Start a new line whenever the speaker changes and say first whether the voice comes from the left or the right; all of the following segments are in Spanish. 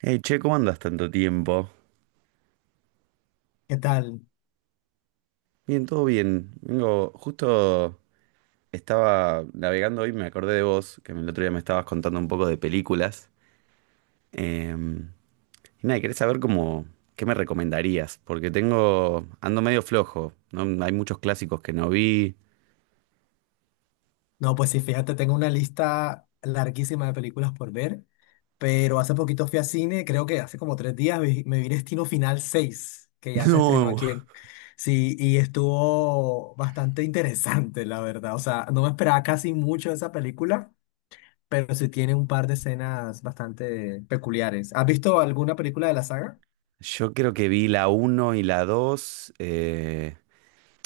right: Hey, che, ¿cómo andas tanto tiempo?
left: ¿Qué tal?
right: Bien, todo bien. Vengo, justo estaba navegando hoy, y me acordé de vos, que el otro día me estabas contando un poco de películas. Em, y nada, quería saber cómo, qué me recomendarías, porque tengo, ando medio flojo, ¿no? Hay muchos clásicos que no vi.
left: No, pues sí, fíjate, tengo una lista larguísima de películas por ver, pero hace poquito fui a cine, creo que hace como 3 días me vi Destino Final seis, que ya se estrenó
right: No,
left: aquí en... Sí, y estuvo bastante interesante, la verdad. O sea, no me esperaba casi mucho de esa película, pero sí tiene un par de escenas bastante peculiares. ¿Has visto alguna película de la saga?
right: yo creo que vi la uno y la 2.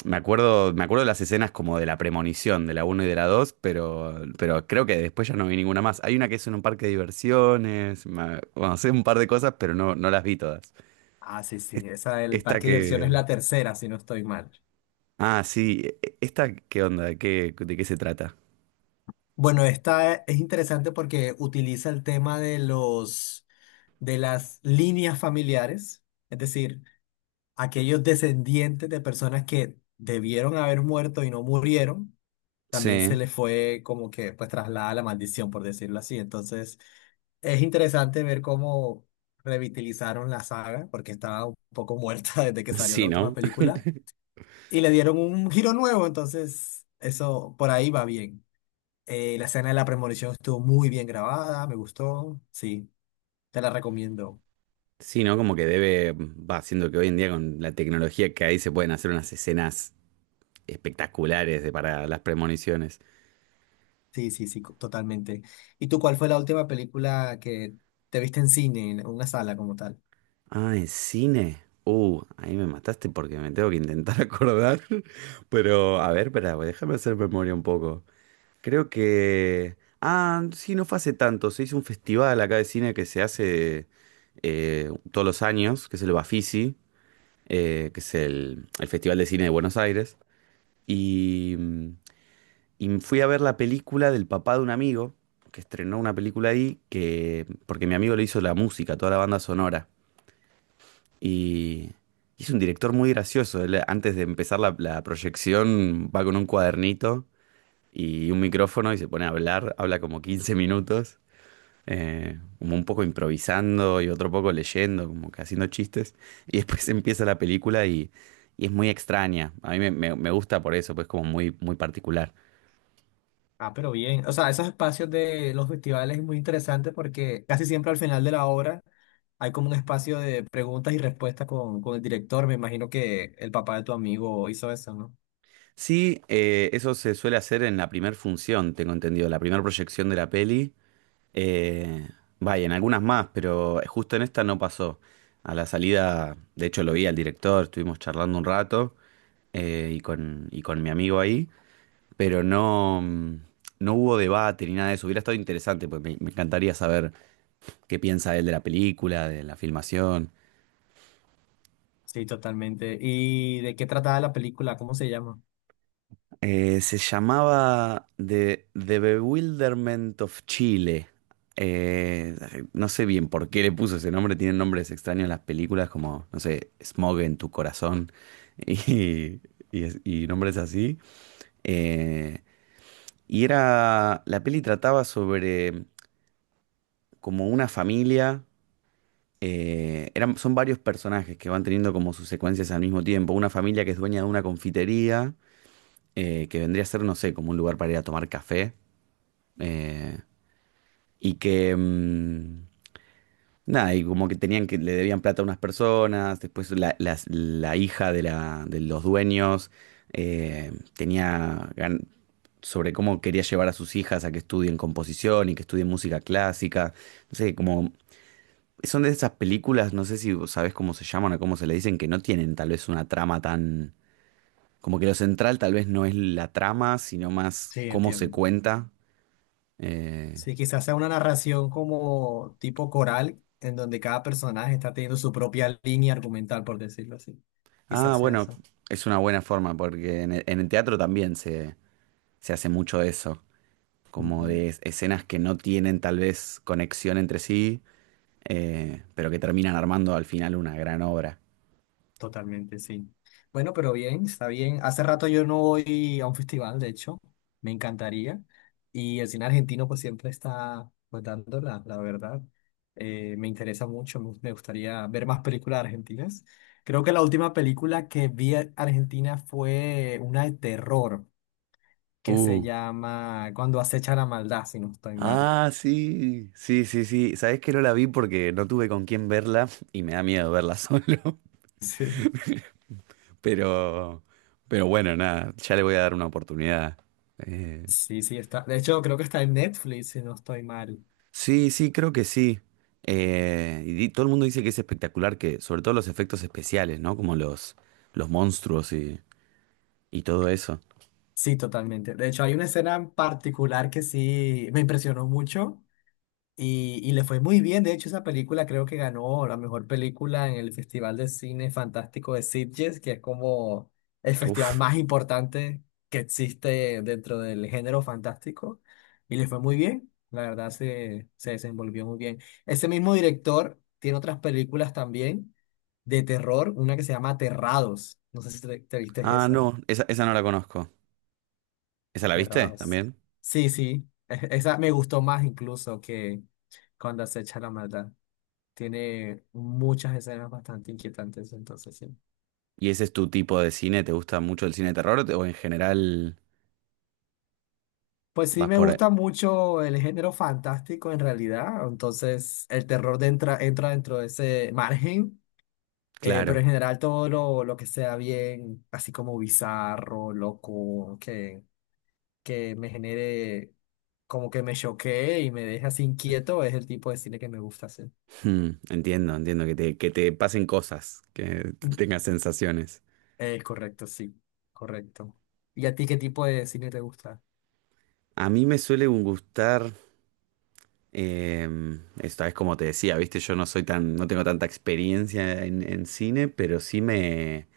right: Me acuerdo de las escenas como de la premonición, de la uno y de la 2, pero creo que después ya no vi ninguna más. Hay una que es en un parque de diversiones, bueno, sé un par de cosas, pero no, no las vi todas.
left: Ah, sí, sí,
right: Es-
left: esa del
right: Esta
left: Parque de Diversiones es
right: que...
left: la tercera, si no estoy mal.
right: Ah, sí, esta, ¿qué onda? De qué se trata?
left: Bueno, esta es interesante porque utiliza el tema de las líneas familiares, es decir, aquellos descendientes de personas que debieron haber muerto y no murieron, también se
right: Sí,
left: les fue como que pues traslada la maldición, por decirlo así. Entonces, es interesante ver cómo revitalizaron la saga, porque estaba un poco muerta desde que salió la
right: sí,
left: última
right: ¿no?
left: película, y le dieron un giro nuevo, entonces eso por ahí va bien. La escena de la premonición estuvo muy bien grabada, me gustó. Sí, te la recomiendo.
right: Sí, ¿no? Como que debe, va, siendo que hoy en día con la tecnología que hay se pueden hacer unas escenas espectaculares para las premoniciones.
left: Sí, sí, sí, totalmente. ¿Y tú cuál fue la última película que te viste en cine, en una sala como tal?
right: Ah, en cine. Ahí me mataste porque me tengo que intentar acordar. Pero, a ver, espera, pues, déjame hacer memoria un poco. Creo que... Ah, sí, no fue hace tanto. Se hizo un festival acá de cine que se hace todos los años, que es el Bafisi, que es el Festival de Cine de Buenos Aires. Y, y fui a ver la película del papá de un amigo, que estrenó una película ahí, que, porque mi amigo le hizo la música, toda la banda sonora. Y, y es un director muy gracioso. Él, antes de empezar la proyección, va con un cuadernito y un micrófono y se pone a hablar. Habla como 15 minutos, como un poco improvisando y otro poco leyendo, como que haciendo chistes. Y después empieza la película y es muy extraña. A mí me, me gusta por eso, pues como muy, muy particular.
left: Ah, pero bien. O sea, esos espacios de los festivales es muy interesante porque casi siempre al final de la obra hay como un espacio de preguntas y respuestas con el director. Me imagino que el papá de tu amigo hizo eso, ¿no?
right: Sí, eso se suele hacer en la primera función, tengo entendido, la primera proyección de la peli. Eh, Vaya, en algunas más, pero justo en esta no pasó. A la salida, de hecho lo vi al director, estuvimos charlando un rato y con mi amigo ahí, pero no, no hubo debate ni nada de eso. Hubiera estado interesante, porque me encantaría saber qué piensa él de la película, de la filmación.
left: Sí, totalmente. ¿Y de qué trataba la película? ¿Cómo se llama?
right: Se llamaba The Bewilderment of Chile. Eh, no sé bien por qué le puso ese nombre, tienen nombres extraños las películas como, no sé, Smog en tu corazón y, y nombres así. Eh, y era, la peli trataba sobre como una familia, eran, son varios personajes que van teniendo como sus secuencias al mismo tiempo. Una familia que es dueña de una confitería, que vendría a ser, no sé, como un lugar para ir a tomar café. eh, y que, nada, y como que tenían que, le debían plata a unas personas, después la, la hija de, la, de los dueños eh, tenía gan- sobre cómo quería llevar a sus hijas a que estudien composición y que estudien música clásica, no sé, como... Son de esas películas, no sé si vos sabés cómo se llaman o cómo se le dicen, que no tienen tal vez una trama tan... Como que lo central tal vez no es la trama, sino más
left: Sí,
right: cómo se
left: entiendo.
right: cuenta. Eh,
left: Sí, quizás sea una narración como tipo coral, en donde cada personaje está teniendo su propia línea argumental, por decirlo así.
right: Ah,
left: Quizás sea
right: bueno,
left: eso.
right: es una buena forma porque en el teatro también se hace mucho eso, como
left: Ujú.
right: de escenas que no tienen tal vez conexión entre sí, pero que terminan armando al final una gran obra.
left: Totalmente, sí. Bueno, pero bien, está bien. Hace rato yo no voy a un festival, de hecho, me encantaría. Y el cine argentino pues siempre está pues dando la verdad. Me interesa mucho, me gustaría ver más películas argentinas. Creo que la última película que vi argentina fue una de terror, que se
right: Uh,
left: llama Cuando acecha la maldad, si no estoy mal.
right: ah, sí, sí, sí, sí. Sabés que no la vi porque no tuve con quién verla y me da miedo verla solo,
left: Sí.
right: pero, pero bueno, nada, ya le voy a dar una oportunidad. Eh,
left: Sí, sí, está. De hecho, creo que está en Netflix, si no estoy mal.
right: Sí, sí, creo que sí. Y todo el mundo dice que es espectacular, que sobre todo los efectos especiales, ¿no? Como los monstruos y todo eso.
left: Sí, totalmente. De hecho, hay una escena en particular que sí me impresionó mucho. Y le fue muy bien, de hecho esa película creo que ganó la mejor película en el Festival de Cine Fantástico de Sitges, que es como el festival
right: Uf.
left: más importante que existe dentro del género fantástico. Y le fue muy bien, la verdad se desenvolvió muy bien. Ese mismo director tiene otras películas también de terror, una que se llama Aterrados, no sé si te viste
right: Ah,
left: esa,
right: no, esa no la conozco. ¿Esa la viste
left: Aterrados.
right: también?
left: Sí, sí, esa me gustó más incluso que Cuando acecha la maldad. Tiene muchas escenas bastante inquietantes, entonces sí.
right: ¿Y ese es tu tipo de cine? ¿Te gusta mucho el cine de terror o o en general
left: Pues sí,
right: vas
left: me
right: por... ahí?
left: gusta mucho el género fantástico en realidad, entonces el terror entra dentro de ese margen, pero
right: Claro.
left: en general todo lo que sea bien, así como bizarro, loco, que me genere, como que me choquee y me deje así inquieto, es el tipo de cine que me gusta hacer.
right: Hmm, entiendo, entiendo que te pasen cosas, que
left: Mm.
right: tengas sensaciones.
left: Correcto, sí, correcto. ¿Y a ti qué tipo de cine te gusta?
right: A mí me suele gustar... Esta vez, como te decía, viste, yo no soy tan, no tengo tanta experiencia en cine, pero sí me,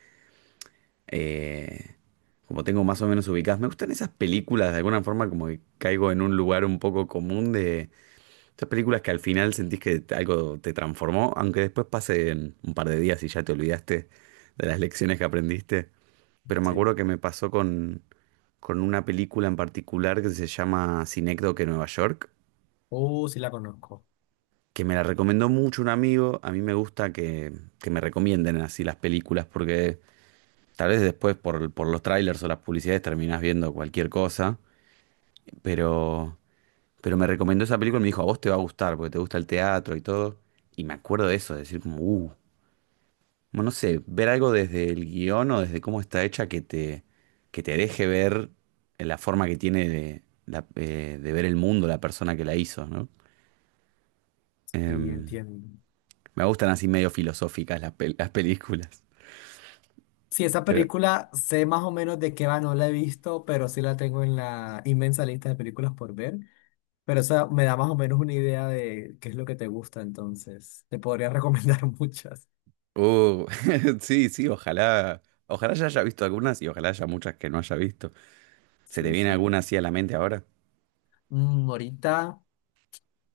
right: eh, como tengo más o menos ubicadas, me gustan esas películas, de alguna forma como que caigo en un lugar un poco común de esas películas que al final sentís que algo te transformó, aunque después pasen un par de días y ya te olvidaste de las lecciones que aprendiste. Pero me
left: Sí.
right: acuerdo que me pasó con una película en particular que se llama Cinécdoque Nueva York
left: Oh, sí la conozco.
right: que me la recomendó mucho un amigo. A mí me gusta que me recomienden así las películas porque tal vez después por los trailers o las publicidades terminás viendo cualquier cosa. Pero, pero me recomendó esa película y me dijo, a vos te va a gustar porque te gusta el teatro y todo. Y me acuerdo de eso, de decir como, bueno, no sé, ver algo desde el guión o desde cómo está hecha que te deje ver la forma que tiene de, de ver el mundo la persona que la hizo, ¿no?
left: Sí,
right: Em,
left: entiendo.
right: Me gustan así medio filosóficas las películas.
left: Sí, esa
right: Pero,
left: película sé más o menos de qué va, no la he visto, pero sí la tengo en la inmensa lista de películas por ver. Pero eso me da más o menos una idea de qué es lo que te gusta, entonces. Te podría recomendar muchas.
right: uh, sí, sí, ojalá, ojalá ya haya visto algunas y ojalá haya muchas que no haya visto. ¿Se te
left: Sí,
right: viene
left: sí.
right: alguna así a la mente ahora?
left: Mm, ahorita,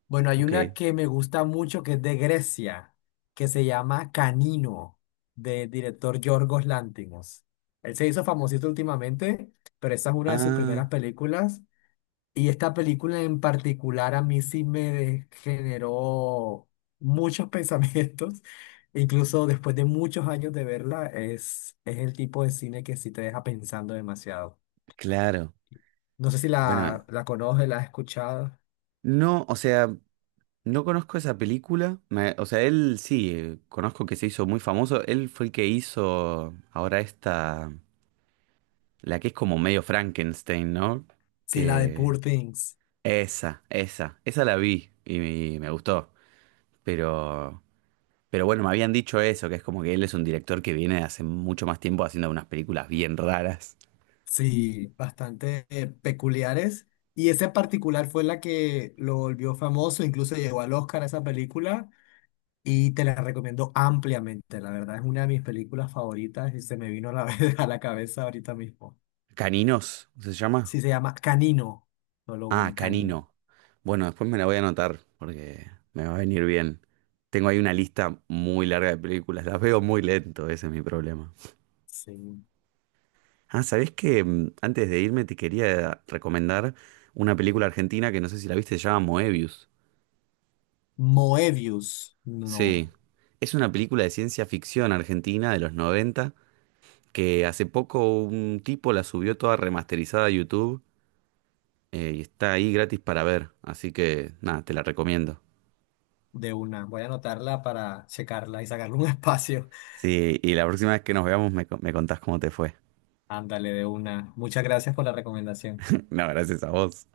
left: bueno, hay
right: Ok.
left: una que me gusta mucho que es de Grecia, que se llama Canino, del director Yorgos Lanthimos. Él se hizo famosito últimamente, pero esa es una de sus primeras
right: Ah,
left: películas. Y esta película en particular a mí sí me generó muchos pensamientos, incluso después de muchos años de verla, es el tipo de cine que sí te deja pensando demasiado.
right: claro.
left: No sé si
right: Bueno,
left: la conoces, la has escuchado.
right: no, o sea, no conozco esa película. O sea, él sí, conozco que se hizo muy famoso. Él fue el que hizo ahora esta, la que es como medio Frankenstein, ¿no?
left: Sí, la de Poor
right: Que...
left: Things.
right: Esa la vi y me gustó. Pero Pero bueno, me habían dicho eso, que es como que él es un director que viene de hace mucho más tiempo haciendo unas películas bien raras.
left: Sí, bastante peculiares. Y esa en particular fue la que lo volvió famoso, incluso llegó al Oscar esa película. Y te la recomiendo ampliamente, la verdad es una de mis películas favoritas y se me vino a la, a la cabeza ahorita mismo.
right: ¿Caninos? ¿Se llama?
left: Sí, se llama Canino, solo
right: Ah,
left: uno, Canino.
right: Canino. Bueno, después me la voy a anotar porque me va a venir bien. Tengo ahí una lista muy larga de películas, las veo muy lento, ese es mi problema.
left: Sí.
right: Ah, ¿sabés que antes de irme te quería recomendar una película argentina que no sé si la viste, se llama Moebius?
left: Moebius,
right: Sí,
left: no,
right: es una película de ciencia ficción argentina de los 90 que hace poco un tipo la subió toda remasterizada a YouTube y está ahí gratis para ver. Así que nada, te la recomiendo.
left: de una. Voy a anotarla para checarla y sacarle un espacio.
right: Sí, y la próxima vez que nos veamos me, me contás cómo te fue.
left: Ándale, de una. Muchas gracias por la recomendación.
right: No, gracias a vos.